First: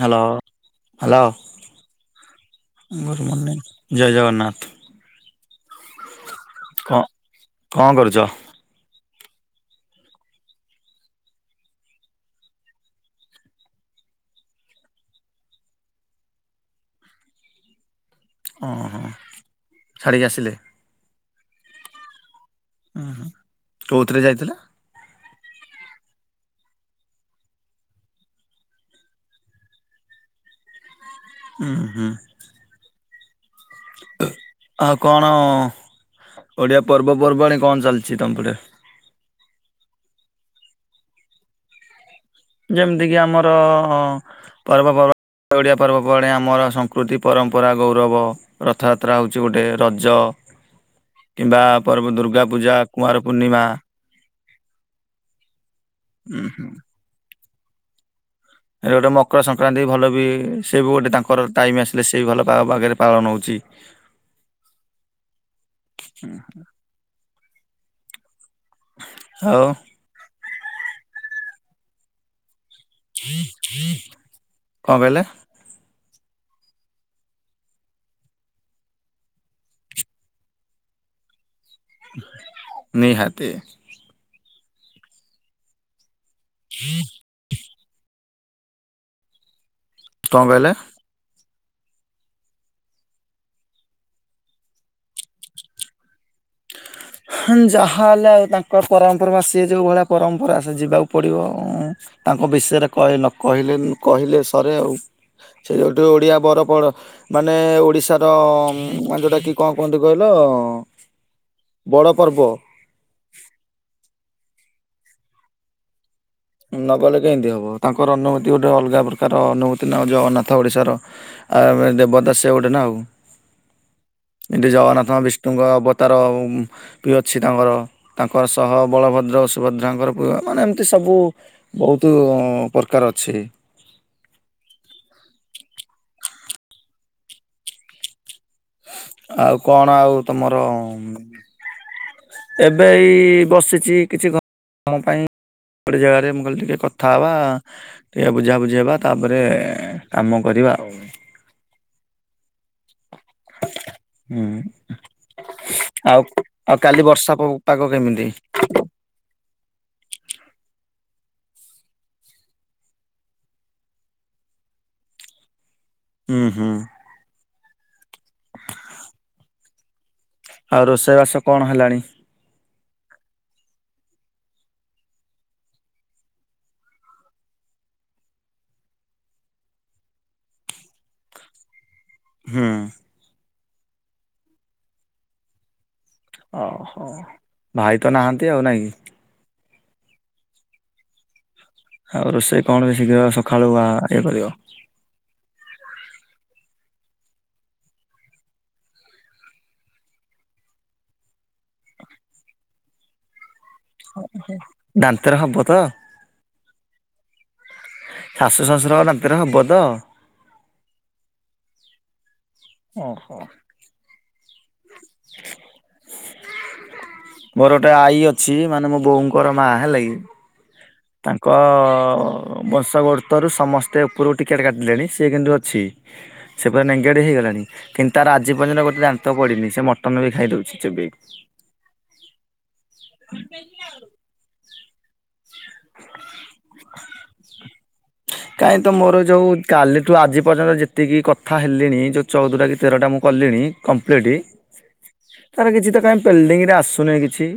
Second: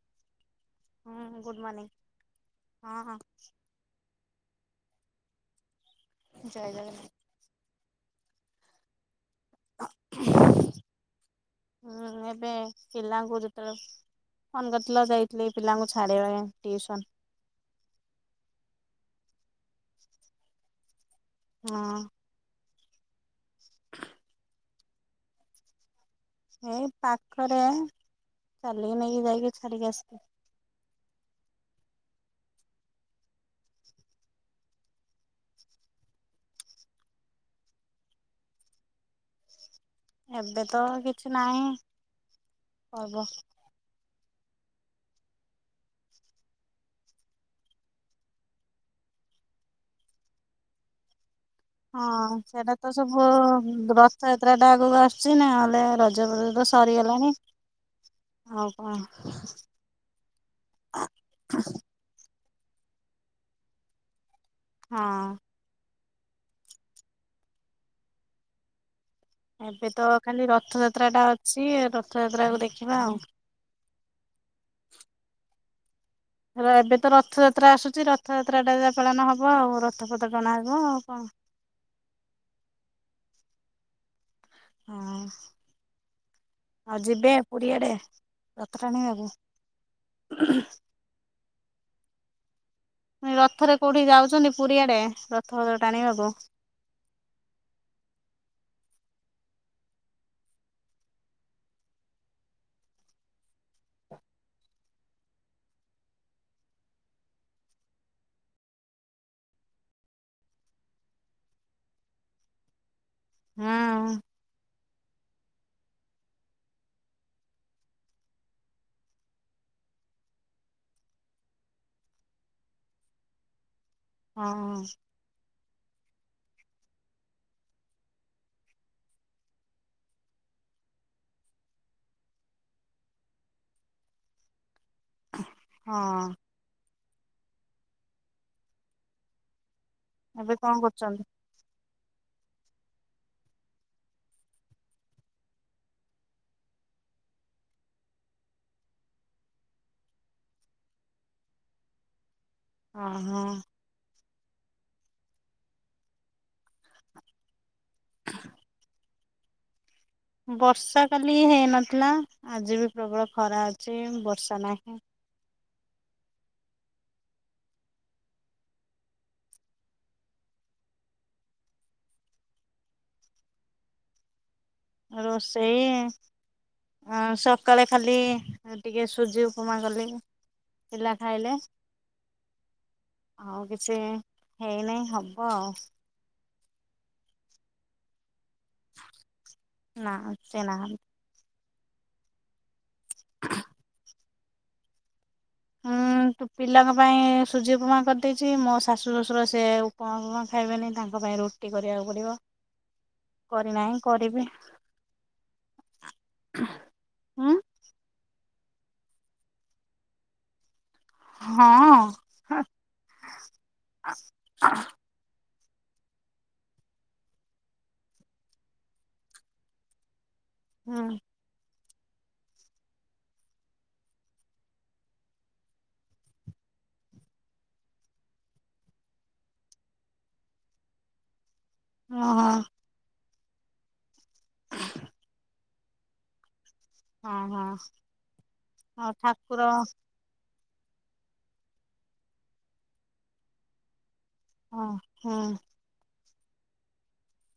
Hello hello ହୁଁ good morning good morning ଜୟ ଜଗନ୍ନାଥ। ଜୟ କଣ ଜଗନ୍ନାଥ। କଣ କରୁଚ? ହୁଁ ଏବେ ପିଲାଙ୍କୁ ଯେତେବେଳେ ଫୋନ କରିଥିଲ ଯାଇଥିଲି ଏ ପିଲାଙ୍କୁ ଛାଡିବା ପାଇଁ ଟିଉସନ। ହଁ ହଁ ଛାଡିକି ଆସିଲେ? ହଁ। ଉଁ ହୁଁ କୋଉଥିରେ ଯାଇଥିଲେ? ଏଇ ପାଖରେ ଚାଲିକି ନେଇକି ଯାଇକି ଛାଡିକି ଆସି ଉୁଁ ହୁଁ। ଆଉ କଣ ଓଡ଼ିଆ ପର୍ବପର୍ବାଣି କଣ ଚାଲିଛି ତମ ପଟେ? ଏବେ ତ କିଛି ନାହିଁ। ଯେମିତିକି ପର୍ବ ଆମର ପର୍ବପର୍ବା ଓଡ଼ିଆ ପର୍ବ ପଡେ ଆମର ସଂକୃତି, ପରମ୍ପରା, ଗୌରବ। ରଥଯାତ୍ରା ହଉଛି ଗୋଟେ ରଜ କିମ୍ବା ପର୍ବ ହଁ ଦୁର୍ଗା ପୂଜା ସେଟା ତ କୁମାର ସବୁ ପୂର୍ଣ୍ଣିମା ହୁଁ, ରଥଯାତ୍ରା ଟା ଆଗକୁ ଆସୁଛି ନା, ହେଲେ ରଜ ଉଁ ଫଜ ହୁଁ। ତ ସ ହେଇ ଗଲାଣି। ଏ ଗୋଟେ ମକର ସଂକ୍ରାନ୍ତି ଭଲ ବି ସିଏ ବି ଗୋଟେ ତାଙ୍କର ଟାଇମ୍ ଆସିଲେ ସେ ଭଲ ବା- ବାଗରେ ପାଳନ ହଉଛି। ହଁ। ହୁଁ, ହୁଁ। ଆଉ ଏବେ ତ ଖାଲି ରଥଯାତ୍ରା ଟା ଅଛି, ଏ ରଥଯାତ୍ରାକୁ ଦେଖିବା ଆଉ। କଣ କହିଲେ? ରେ- ଏବେ ତ ରଥଯାତ୍ରା ଆସୁଛି, ରଥଯାତ୍ରାଟା ଯା ପାଳନ ହବ ଆଉ, ରଥ ପଥ ଟଣା ହେବ ଆଉ କଣ। ନିହାତି। ହଁ ଆଉ ଯିବେ ପୁରୀ ଆଡେ ରଥ ଟାଣିବାକୁ? କଣ କହିଲେ? ରଥରେ କୋଉଠିକି ଯାଉଛନ୍ତି ପୁରୀ ଆଡ଼େ ରଥ ପଥ ଟାଣିବାକୁ? ହୁଁ, ଯାହା ହେଲେ ଆଉ ତାଙ୍କ ପରମପୂର୍ବା ସିଏ ଯୋଉ ଭଳିଆ ପରମ୍ପରା ସେ ଯିବାକୁ ପଡ଼ିବ ଆଉ। ତାଙ୍କ ବିଷୟରେ କଇ ନ କହିଲେ କହିଲେ ସରେ ଆଉ। ସେଉଠୁ ଓଡିଆ ବରପଡ ମାନେ ଓଡ଼ିଶାର ମାନେ ଯୋଉଟା କି କଣ କୁହନ୍ତି କହିଲ ବଡ଼ ପର୍ବ। ହଁ। ନ ଗଲେ କେମିତି ହବ? ତାଙ୍କର ଅନୁଭୂତି ଗୋଟେ ଅଲଗା ପ୍ରକାର ଅନୁଭୂତି ନା ଜଗନ୍ନାଥ ଓଡ଼ିଶାର। ଆମେ ଦେବତା ସିଏ ଗୋଟେ ନା ଆଉ। [inaudible] ଏଠି ଜଗନ୍ନାଥ ବିଷ୍ଣୁଙ୍କର ଅବତାର ଆଉ ବି ଅଛି ତାଙ୍କର ତାଙ୍କର ସହ ବଳଭଦ୍ର, ସୁୁଭଦ୍ରାଙ୍କର ପୁ- ମାନେ ଏମିତି ସବୁ ବହୁତୁ ପ୍ରକାର ଅଛି। ହଁ। ଆଉ କଣ ଆଉ ଏବେ ତୋମର କଣ କରୁଛନ୍ତି? ଏବେ ଏଇ ବସିଛି କିଛି [inaudible] ପାଇଁ। ଗୋଟେ ଜାଗାରେ ମୁଁ କହିଲି ଟିକେ କଥା ହବା। ଟିକେ ବୁଝା ବୁଝି ହେବା ତାପରେ କାମ କରିବା ଆଉ। ହଁ, ହଁ। ହୁଁ, ଆଉ ଆଉ କାଲି ବର୍ଷା ପ-ପାଗ କେମିତି? ବର୍ଷା କାଲି ହେଇନଥିଲା। ଆଜି ବି ପ୍ରବଳ ଖରା ଅଛି। ବର୍ଷା ନାହିଁ। ହୁଁ, ହୁଁ। [inaudible] ଆଉ ରୋଷେଇବାସ କଣ ହେଲାଣି? ରୋଷେଇ ଅଁ, ସକାଳେ ଖାଲି ଟିକେ ସୁଜି ଉପମା କଲି। ପିଲା ଖାଇଲେ। ହଁ। ଆଉ କିଛି ହେଇନାହିଁ ହବ ଆଉ। ଓହୋ, ଭାଇ ତ ନାହାନ୍ତି ଆଉ ନା କି? ନା ସିଏ ନାହାନ୍ ଆଉ ରୋଷେଇ କଣ ବି ଶୀଘ୍ର ସକାଳୁ ବା ଇଏ କରିବ। କିନ୍ତୁ ପିଲାଙ୍କ ପାଇଁ ସୁଜି ଉପମା କରିଦେଇଛି ମୋ ଶାଶୁ ଶ୍ୱଶୁର ସେ ଉପମା ଫୁଫମା ଖାଇବେନି ତାଙ୍କ ପାଇଁ ରୁ ଟି କରିବାକୁ ପଡ଼ିବ କରିନାହିଁ କରିବି। ଦାନ୍ତରେ ହବ ତ ହୁଁ। ଶାଶୁ ଶ୍ୱଶୁରଙ୍କ ଦାନ୍ତ ରେ ହବ ତ। ହଁ। ଓହୋଃ। [inaudible] ମୋର ଗୋଟେ ଆଈ ଅଛି ମାନେ ମୋ ବୋଉଙ୍କର ମା ହେଲା କି‌। ହୁଁ। ତାଙ୍କ ବଂଶବର୍ତ୍ତ ରୁ ସମସ୍ତେ ଉପରକୁ ଟିକେଟ୍ କାଟିଲେଣି ସିଏ କିନ୍ତୁ ଅଛି। ସିଏ ପୁରା ନେଙ୍ଗେଡ଼ି ହେଇଗଲାଣି। କିନ୍ତୁ ତାର ଆଜି ପର୍ଯ୍ୟନ୍ତ ଗୋଟେ ଦାନ୍ତ ପଡି଼ନି ସେ ମଟନ ବି ଖାଇ ଦଉଛି ଚୋବେଇ କି। ଓ ହୋ। [inaudible] ହଁ ହଁ। କାହିଁ ତ ଆଉ ମୋର ଯୋଉ ଠାକୁର କାଲି ଠୁ ଆଜି ପର୍ଯ୍ୟନ୍ତ ଯେତିକି କଥା ହେଲିଣି ଯୋଉ ଚଉଦଟା କି ତେରଟା ମୁଁ କଲିଣି କମ୍ପ୍ଲିଟ୍। ହଁ ହୁଁ। ତାର କିଛି ତ କାହିଁ ପେଲ୍ଡିଙ୍ଗ୍ ରେ ଆସୁନେଇଁ କିଛି।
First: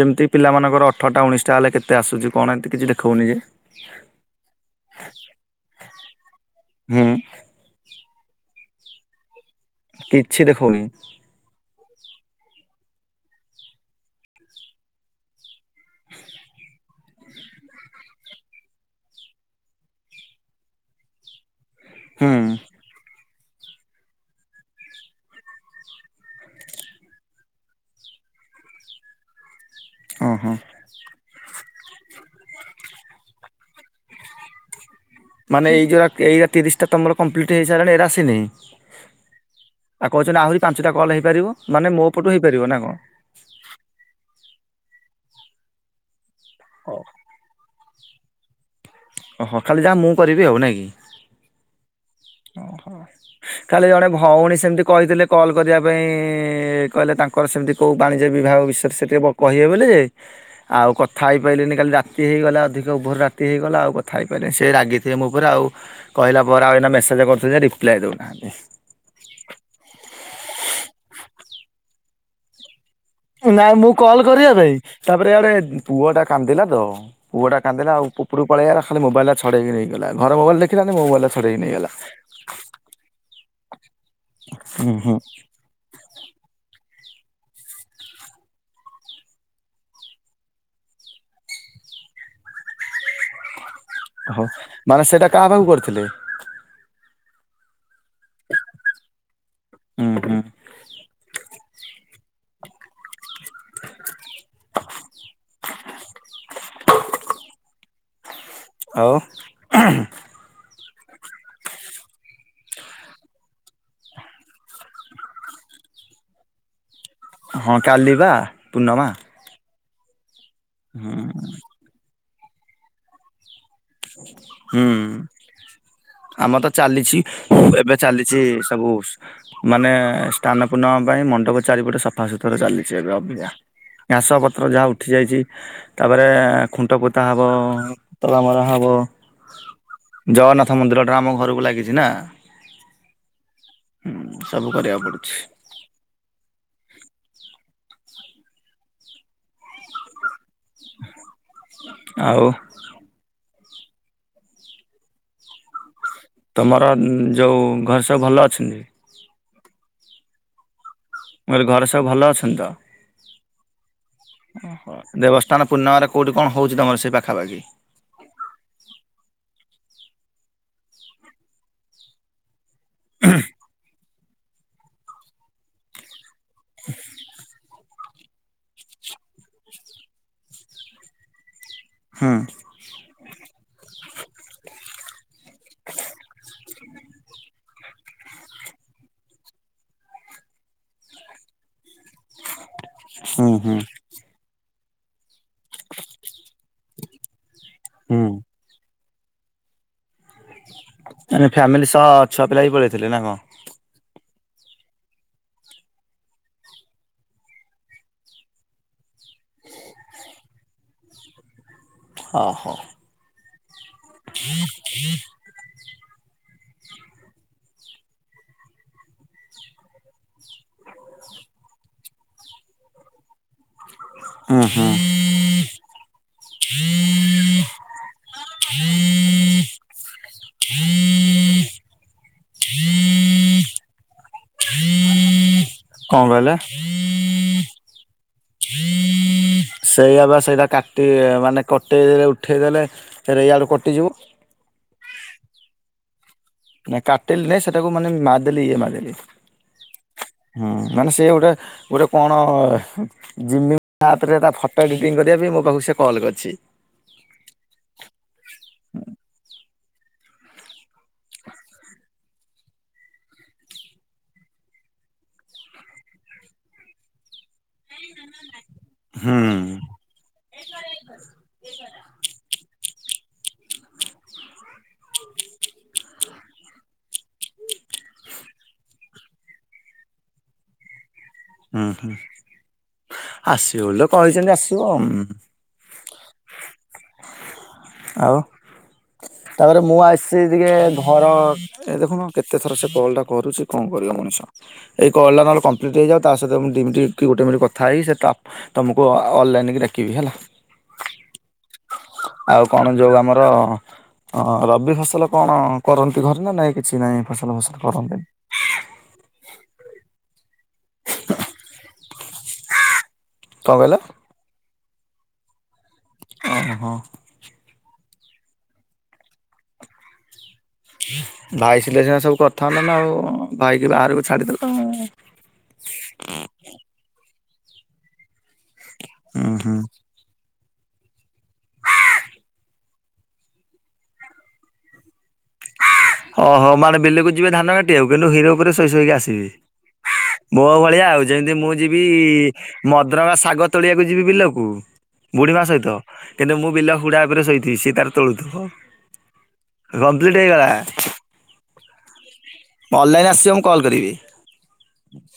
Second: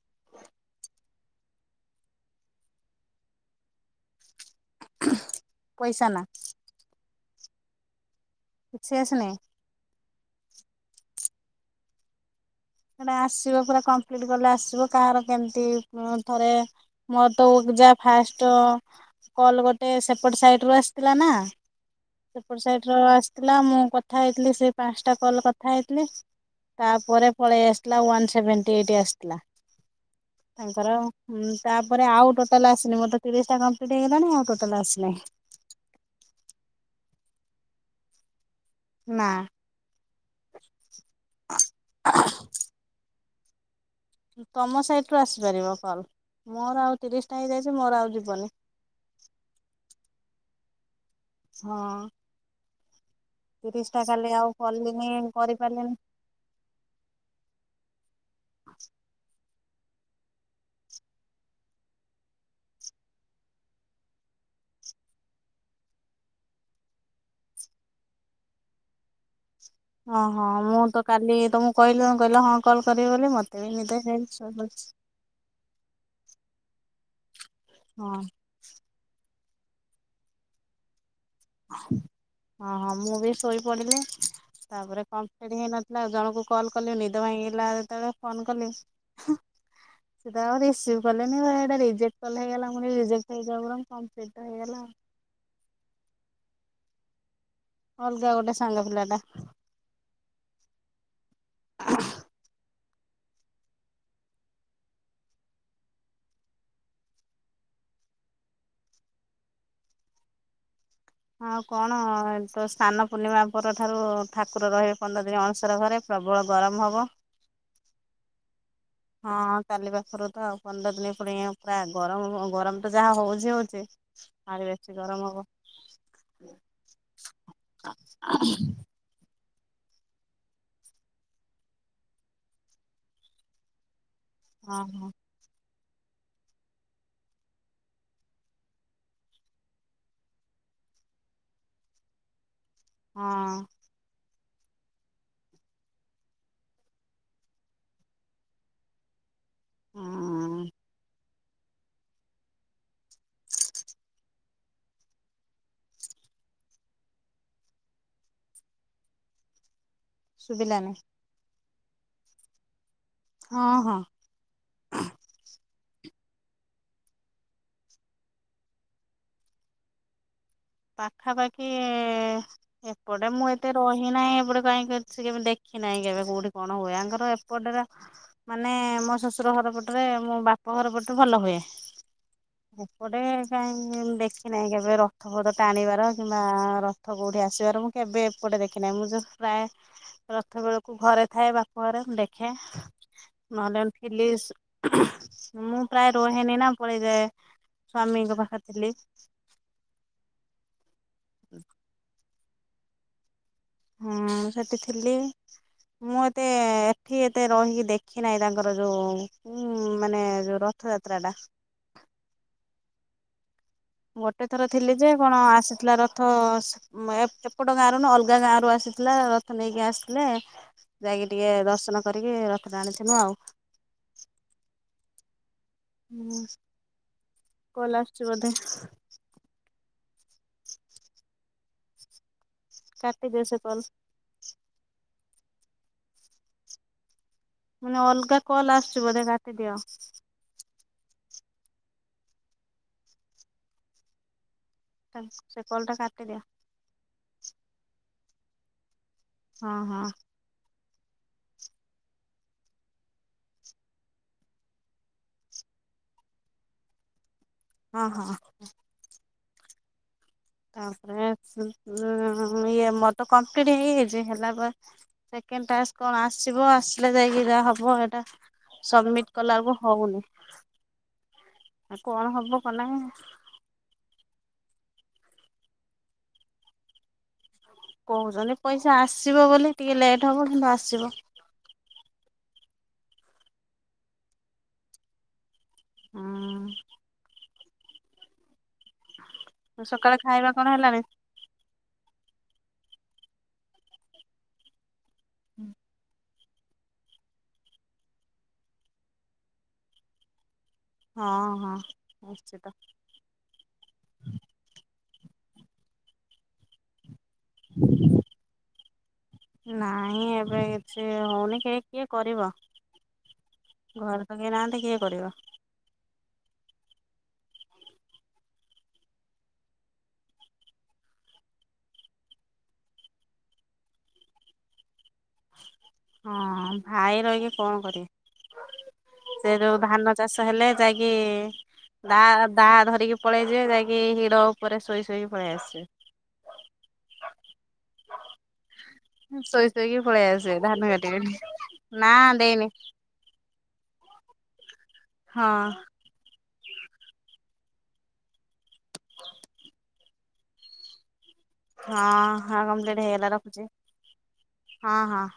ଯେମତି ପିଲାମାନଙ୍କର ଅଠରଟା ଉଣେଇଶ ଟା ହେଲେ କେତେ ଆସୁଛି କଣ ଏମତି କିଛି ଦେଖଉନି କି। ପଇସା ନା। ହୁଁ। କିଛି ଅସିନି। କିଛି ଦେଖଉନି। ସେଇଟା ଆସିବ ପୁରା କମ୍ପ୍ଲିଟ୍ କଲେ ଆସିବ କାହାର କେମତି ଉଁ ଥରେ। ମୋର ତ ଉକ୍ ଯା ଫାଷ୍ଟ। କଲ୍ ଗୋଟେ ସେପଟ୍ ସାଇଟ୍ ରୁ ଆସିଥିଲା ନା, ହୁଁ ସେପଟ୍ ସାଇ ଟ୍ରୁ ଆସିଥିଲା ମୁଁ କଥା ହେଇଥିଲି ସେଇ ପାଂଶ ଟା କଲ୍ କଥା ହେଇଥିଲି ତାପରେ। ପଳେଇ ଆସିଥିଲା ୱାନ୍ ସେଭେଣ୍ଟି ଏଇଟ୍ ଆସିଥିଲା ଓହୋ ତାଙ୍କର। ଉଁ ତାପରେ ଆଉ ଟୋଟାଲ୍ ଆସିନି ମୋର ତ ତିରିଶ୍ ଟା କମ୍ପ୍ଲିଟ୍ ହେଇଗଲାଣି ଆଉ ଟୋଟାଲ୍ ଆସିନେଇଁ। ମାନେ ଏଇ ଯୋଉରା ଏଇ ରା ତିରିଶ୍ ଟା ତମର କମ୍ପ୍ଲିଟ୍ ହେଇସାଇଲାଣି ଏଇରା ଆସିନେଇଁ। ନାଁ। ଆଉ କହୁଚନ୍ତି ଆହୁରି ପାଞ୍ଚୁଟା କଲ୍ ହେଇପାରିବ ମାନେ ମୋ ପଟୁ ହେଇପାରିବ ନା କଁ। ତମ ସାଇଟ୍ ରୁ ଆସିପାରିବ କଲ୍ ମୋର ଆଉ ତିରିଶ ଟା ହେଇଯାଇଛି ମୋର ଆଉ ଯିବନି। ଓହୋ ଖାଲି ଯା ମୁଁ କରିବି ଆଉ ନାଇଁ କି। ହଁ। ଓ ହୋ କାଲି ତିରିଶ ଟା ଜଣେ ଆଉ ଭଉଣୀ ସେମିତି କଲିନି କହିଥିଲେ କଲ୍ କରିବା କରିପାରିଲିନି। ପାଇଁ କଇଲେ ତାଙ୍କୁ। ତାଙ୍କର ସେମତି କୋଉ ବାଣିଜ୍ୟ ବିଭାଗ ବିଷୟରେ ସେ ଟିକେ ବ କହିବେ ବୋଲି ଯେ। ଆଉ କଥା ହେଇ ପାଇଲିନି କାଲି ରାତି ହେଇଗଲା ଅଧିକ ଓଭର୍ ରାତି ହେଇଗଲା ଆଉ କଥା ହେଇ ପାଇଲିନି ସେ ରାଗି ଥି ଥିବେ ମୋ ଓପରେ ଆଉ କହିଲା ପରେ ଆଉ ଏଇନା ମେସେଜ୍ କରୁଛି ଯେ ରିପ୍ଲାଏ ଦଉ ନାହାଁନ୍ତି। ଅଁ ହଁ ମୁଁ ତ କାଲି ତମୁକୁ କହିଲି ତମେ କହିଲ ହଁ। କଲ୍ କରିବ ବୋଲି ମୋତେ ବି ନାଇଁ ନିଦ ହେଇଯାଇଛି କଲ୍ ମୁଁ କରିବା ସୋଇ ପାଇଁ ପଡିଛି। ତାପରେ ଇଆଡେ ପୁଅଟା କାନ୍ଦିଲା ତ ପୁଅଟା କାନ୍ଦିଲା ଆଉ ହଁ ଉପୁ ଉପୁରୁକୁ। ପଳେଇ ଆଇଲା ଖାଲି ମୋବାଇଲ୍ ଟା ଛଡ଼େଇକି ନେଇକି ଗଲା ଘରେ ମୋବାଇଲ୍ ଦେଖିଲାନି, ମୋ ମୋବାଇଲ୍ ଟା ଛ ହଁ, ହଁ, ମୁଁ ବି ଶୋଇପଡିଲି। ହୁଁ ତା'ପରେ ହୁଁ। କମ୍ପ୍ଲିଟ୍ ହେଇନ ନା, ଜଣଙ୍କୁ କଲ୍ କଲି ନିଦ ଭାଙ୍ଗିଲା, ଯେତେବେଳେ ଫୋନ୍ କଲି। ହୁଁ। ସେତ ଆଉ ରିସିଭ୍ କଲେନେଇଁ? ଏଁ-ଏଇଟା ରିଜେକ୍ଟ କଲ୍ ହେଇଗଲା। ମୁଁ କଇଲି ରିଜେକ୍ଟ ହେଇ ଯାଉ ବରଂ ମୁଁ କଂ ହୋଉ, ମାନେ ସେଇଟା କାହା ପାଖକୁ କରିଥିଲେ? ଅଲ୍ଗା ଗୋଟେ ସାଙ୍ଗ ପିଲା ଟା। ହୁଁ -ହୁଁ। [inaudible] [inaudible] ଆଉ ଉ-ହୁଁ। ଆଉ କଣ ତ ସ୍ନାନ ପୂର୍ଣ୍ଣିମା ପରଠାରୁ-ଉ ଠାକୁର ରହିବେ, ପନ୍ଦର ଦିନି ଅଣସର ଘରେ। ପ୍ରବଳ ଗରମ ହବ। ହଁ, କାଲି ବା ପୂର୍ଣ୍ଣମା। ହଁ, ହଁ, କାଲି ପା ଶ୍ରଦ୍ଧା, ଆଉ ପନ୍ଦର ଦିନି ହୁଁ ପୁଣି-ଇ -ପୁରା ଗରମ୍-ଉଁ-ଉଁ-ଗରମ୍ ତ ଯାଆ ହୋଉଛି ହୋଉଚି। ଆଉରି ହୁଁ ବେଶି ଗରମ୍ ହବ। ଆମର ତ ଚାଲିଛି, ଏବେ ଚାଲିଛି ସବୁ ଉସ୍ ମାନେ ଷ୍ଟାନ ପୂର୍ଣ୍ଣମା ପାଇଁ ମଣ୍ଡପ ଚାରିପଟେ ସଫା ସୁତର ଚାଲିଛି, ଏବେ ଅବିକା। ଘାସ ପତ୍ର ହଁ ଯାହା ଉଠି ହଁ ଯାଇଛି, ତା'ପରେ-ଏଁ-ଏଁ-ଖୁଣ୍ଟ ପୋତା ହବ-ଅଁ-ଅଁ-ତଳା ମରାହ ହବ। ଜଗନ୍ନାଥ ମନ୍ଦିରଟା ଆମ ଘରୁକୁ ଲାଗିଛି ନା। ହଁ-ଅଁ। ହୁଁ, ସବୁ କରିଆକୁ ପଡୁଛି। ହଁ-ଅଁ। ଆଉ। ତୁମର ଯଉ ଘରେ ସବୁ ଭଲ ଅଛନ୍ତି? ସୁୁଭିଲାନି। ମୁଁ କହିଲି ଘରେ ସବୁ ଭଲ ଅଛନ୍ତି ତ? ହଁ, ହଁ। [inaudible] ଦେବସ୍ ସ୍ନାନ ପର୍ଣ୍ଣମାରେ କଉଁଠ କଣ ହଉଛି ତମର ସେ ପାଖାପାଖି? ପାଖାପାଖି-ଇଁ ଏପଟେ ମୁଁ ଏତେ ରହିନାହିଁ। ଏପଟେ କାହିଁ କେତ୍ ସେ କେବେ ଦେଖି ନାହିଁ, କେବେ କୋଉଠି କଣ ହୁଏ? ୟାଙ୍କର ଏପଟରେ ମାନେ ମୋ ଶ୍ୱଶୁର ଘର ପଟରେ, ମୋ ବାପ ଘର ପଟେ ଭଲ ହୁଏ। ହୁଁ। ଏପଟେ କାହିଁ ଦେଖିିନାହିଁ, କେବେ ରଖ ରଥପଦ ଟାଣିବାର କିମ୍ବା ରଥ କଉଠି ଆସିବାର ମୁଁ କେବେ ଏପଟେ ଦେଖିନାହିଁ। ମୁଁ ଯଉ ପ୍ରାୟ ରଥ ବେଳକୁ ଘରେ ଥାଏ, ବାପ ଘରେ ମୁଁ ଦେଖେ। ହୁଁ ହୁଁ ନହେଲେ ଥିଲିସ୍ ମୁଁ ପ୍ରାୟ ରୁହେନି ନା ପଳେଇଯାଏ। ହୁଁ ସ୍ଵାମୀଙ୍କ ପାଖରେ ଥିଲି। ମାନେ ଫ୍ୟାମିଲି ସହ ଛୁଆ ପିଲା ବିି ପଳେଇଥିଲେ ନା କଣ? ହୁଁ ସେଠି ଥିଲି। ମୁଁ ଏତେ-ଏ ଏଠି ଏତେ ରହିକି ଦେଖି ନାହିଁ, ତାଙ୍କର ଯୋଉ-ଉଁ ଉଁ ମାନେ ଯଉ ରଥଯାତ୍ରାଟା। ହ, ହୋ। ଗୋଟେ ଥର ଥିଲି, ଯେ କଣ ଆସିଥିଲା ରଥ? ରଥ ସ ଏପଟ ଗାଁରୁ ନ ଅଲଗା ଗାଁରୁ ଆସିଥିଲା। ରଥ ନେଇକି ଆସିଥିଲା। ଯାଇକି ଟିକେ ଦର୍ଶନ କରିକି ରଥ ଟାଣିଥିନୁ ଆଉ। ହୁଁ ହୁଁ। ହୁଁ, କଲ ଆସୁଛି ବୋଧେ? କାଟିଦିଅ ସେ କଲ। କଁ କହିଲେ? ମୁଁ ନି ଅଲଗା କଲ୍ ଆସଛି ବୋଧେ କାଟିଦିଅ। [unintelligible] ସେଇଟା କା ଟି ମାନେ କଟେଇ ଦେଲେ ଉଠେଇ ଦେଲେ ଫେର ୟାଡୁୁ କଟିଯିବ। ସେ କଲ୍ଟା କାଟିଦିଅ। ନାଇଁ କାଟିଲି ନେଇଁ ସେଟାକୁ ମାନେ ମାରଦେଲି ଇଏ ମାରଦେଲି। ହଁ ହଁ। ହୁଁ, ମାନେ ସେ ଗୋଟେ ଗୋଟେ କଣ ଜିମି ଆପ ରେ ତା ଫଟୋ ଏଡ଼ିଟିଂ କରିବା ପାଇଁ ମୋ ପାଖକୁ ସେ କଲ୍ କରିଛି। ହଁ ହଁ। ତାପରେ ଇଏ ମ ତ କମ୍ପ୍ଲିଟ ହେଇଯାଇଛି ହେଲା ପ ସେକେଣ୍ଡ ଟାସ୍କ କଣ ଆସିବ ଆସିଲେ ଯାଇକି ଯାହା ହବ ଏଟା। ସବମିଟ ହୁଁ କଲା ଉକୁ ହଉନି ଆଉ କଣ ହବ କନାଇ। କହୁଛନ୍ତି ପଇସା ଆସିବ ବୋଲି ଟିକିଏ ଲେଟ୍ ହବ କିନ୍ତୁ ଆସିବ। ହୁଁ ହୁଁ, ଆସିବ ବୋଲି ତ କହିଛନ୍ତି ଆସିବ। ହଁ। ଆଉ ତାପରେ ହୁଁ ମୁଁ ସକାଳେ ଆସିଛି ଖାଇବା କଣ ଟିକେ ହେଲାଣି? ଘର ଏ ଦେଖୁନ କେତେ ଥର ସେ କଲ୍ ଟା କରୁଛି କଣ କରିବ ମଣିଷ ଏଇ କଲ୍ ଟା ନହେଲେ କମ୍ପ୍ଲିଟ ହେଇଯାଉ। ତା ସହିତ ମୁଁ ଦି ମିଟି ଗୋଟେ ମିଣ୍ଟ କଥା ହେଇ ସେ ତା ତମକୁ ଅ ଅନଲାଇନକି ଡାକିବି ହେଲା। ହଁ ହଁ। ଆଉ ନିଶ୍ଚିତ। କଣ ଯୋଉ ଆମର ଅ ରବି ଫସଲ କଣ କରନ୍ତି, ଘରେ ନା ନାଇଁ କିଛି ନାଇଁ? ଫସଲ ଫସଲ କରନ୍ତି। ନାଇଁ ଏବେ କିଛି ହଉନି କି କିଏ କରିବ। କଣ କହିଲ? ଘରେ ତ କେହି ନାହାନ୍ତି କିଏ କରିବ। ଓହ। ଭାଇ ଥିଲେ ସିନା ସବୁ କରିଥାନ୍ତା ନା ଭାଇକି ବାହାରକୁ ଛାଡିଦେଲ। ହଁ ଭାଇ ରହିକି କଁ କରିବେ, ହୁଁ ସେ ହୁଁ ଯୋଉ ଧାନ ଚାଷ ହେଲେ ଯାଇକି ଦା ଦା ଧରିକି ପଳେଇଯିବେ ଯାଇକି ହିଡ ଉପରେ ଶୋଇ ଶୋଇକି ପଳେଇ ଆସିବେ। ଓହୋ ମାନେ ବିଲକୁ ଯିବେ ଧାନ କାଟି ଆକୁ କିନ୍ତୁ ହୀର ଉପରେ ଶୋଇ ଶୋଇକି ଆସିବେ। ଶୋଇ ଶୋଇକି ପଳେଇ ଆସିବେ ମୋ ଧାନ ଭଳିଆ କାଟି ଆଉ କାଟି ଯେମିତି ମୁଁ ଯିବି ନା ଦେଇନି ମଦ୍ରକା ସାଗତ ତଳିବାକୁ ଯିବି ବିଲକୁ ବୁଢ଼ୀବା ହଁ। ସହିତ। କିନ୍ତୁ ମୁଁ ବିଲ ହୁଡା ଉପରେ ଶୋଇଥିବି ସିଏ ତାର ତୋଳୁ ଥିବ। କମ୍ପ୍ଲିଟ୍ ହେଇଗଲା। ହଁ ହ କମ୍ପ୍ଲିଟ ଅନଲାଇନ ହେଇଗଲା ଆସିବ ମୁଁ ରଖୁଛି କଲ୍ କରିବି। ହଁ ହଁ।